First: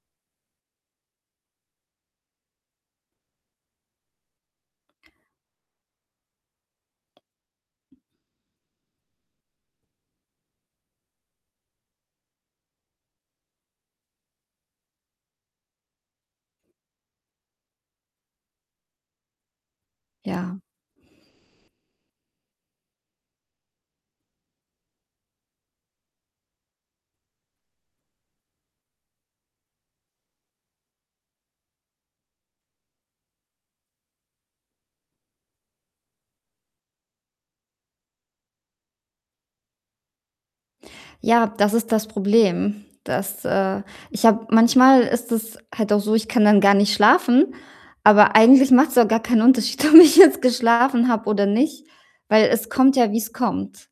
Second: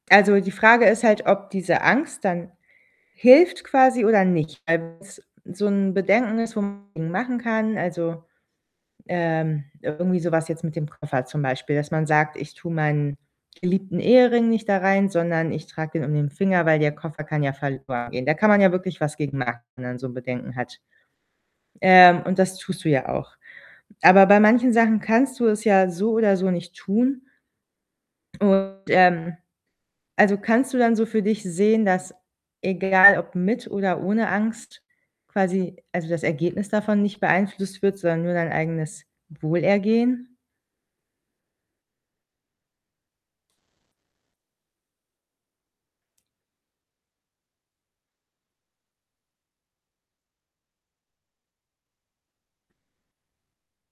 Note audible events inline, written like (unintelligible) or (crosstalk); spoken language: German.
Also, die Frage ist halt, ob diese Angst dann hilft quasi oder nicht. (unintelligible) so 'n Bedenken ist, (unintelligible) machen kann, also, ähm irgendwie so was jetzt mit dem Koffer zum Beispiel, dass man sagt: „Ich tue meinen geliebten Ehering nicht da rein, sondern ich trage den um den Finger, weil der Koffer kann ja verloren gehen." Da kann man ja wirklich was gegen machen, wenn man so Bedenken Ja. hat. Ähm, und das tust du ja auch. Aber bei manchen Sachen kannst du es ja so oder so nicht tun. Und, ähm also, kannst du dann so für dich sehen, dass egal ob mit oder ohne Angst quasi also, das Ergebnis davon nicht beeinflusst wird, sondern nur dein eigenes Wohlergehen? Ja, das ist das Problem, dass äh, ich habe manchmal ist es halt auch so, ich kann dann gar nicht schlafen, aber eigentlich macht's auch gar keinen Unterschied, ob ich jetzt geschlafen habe oder nicht, weil es kommt ja, wie's kommt.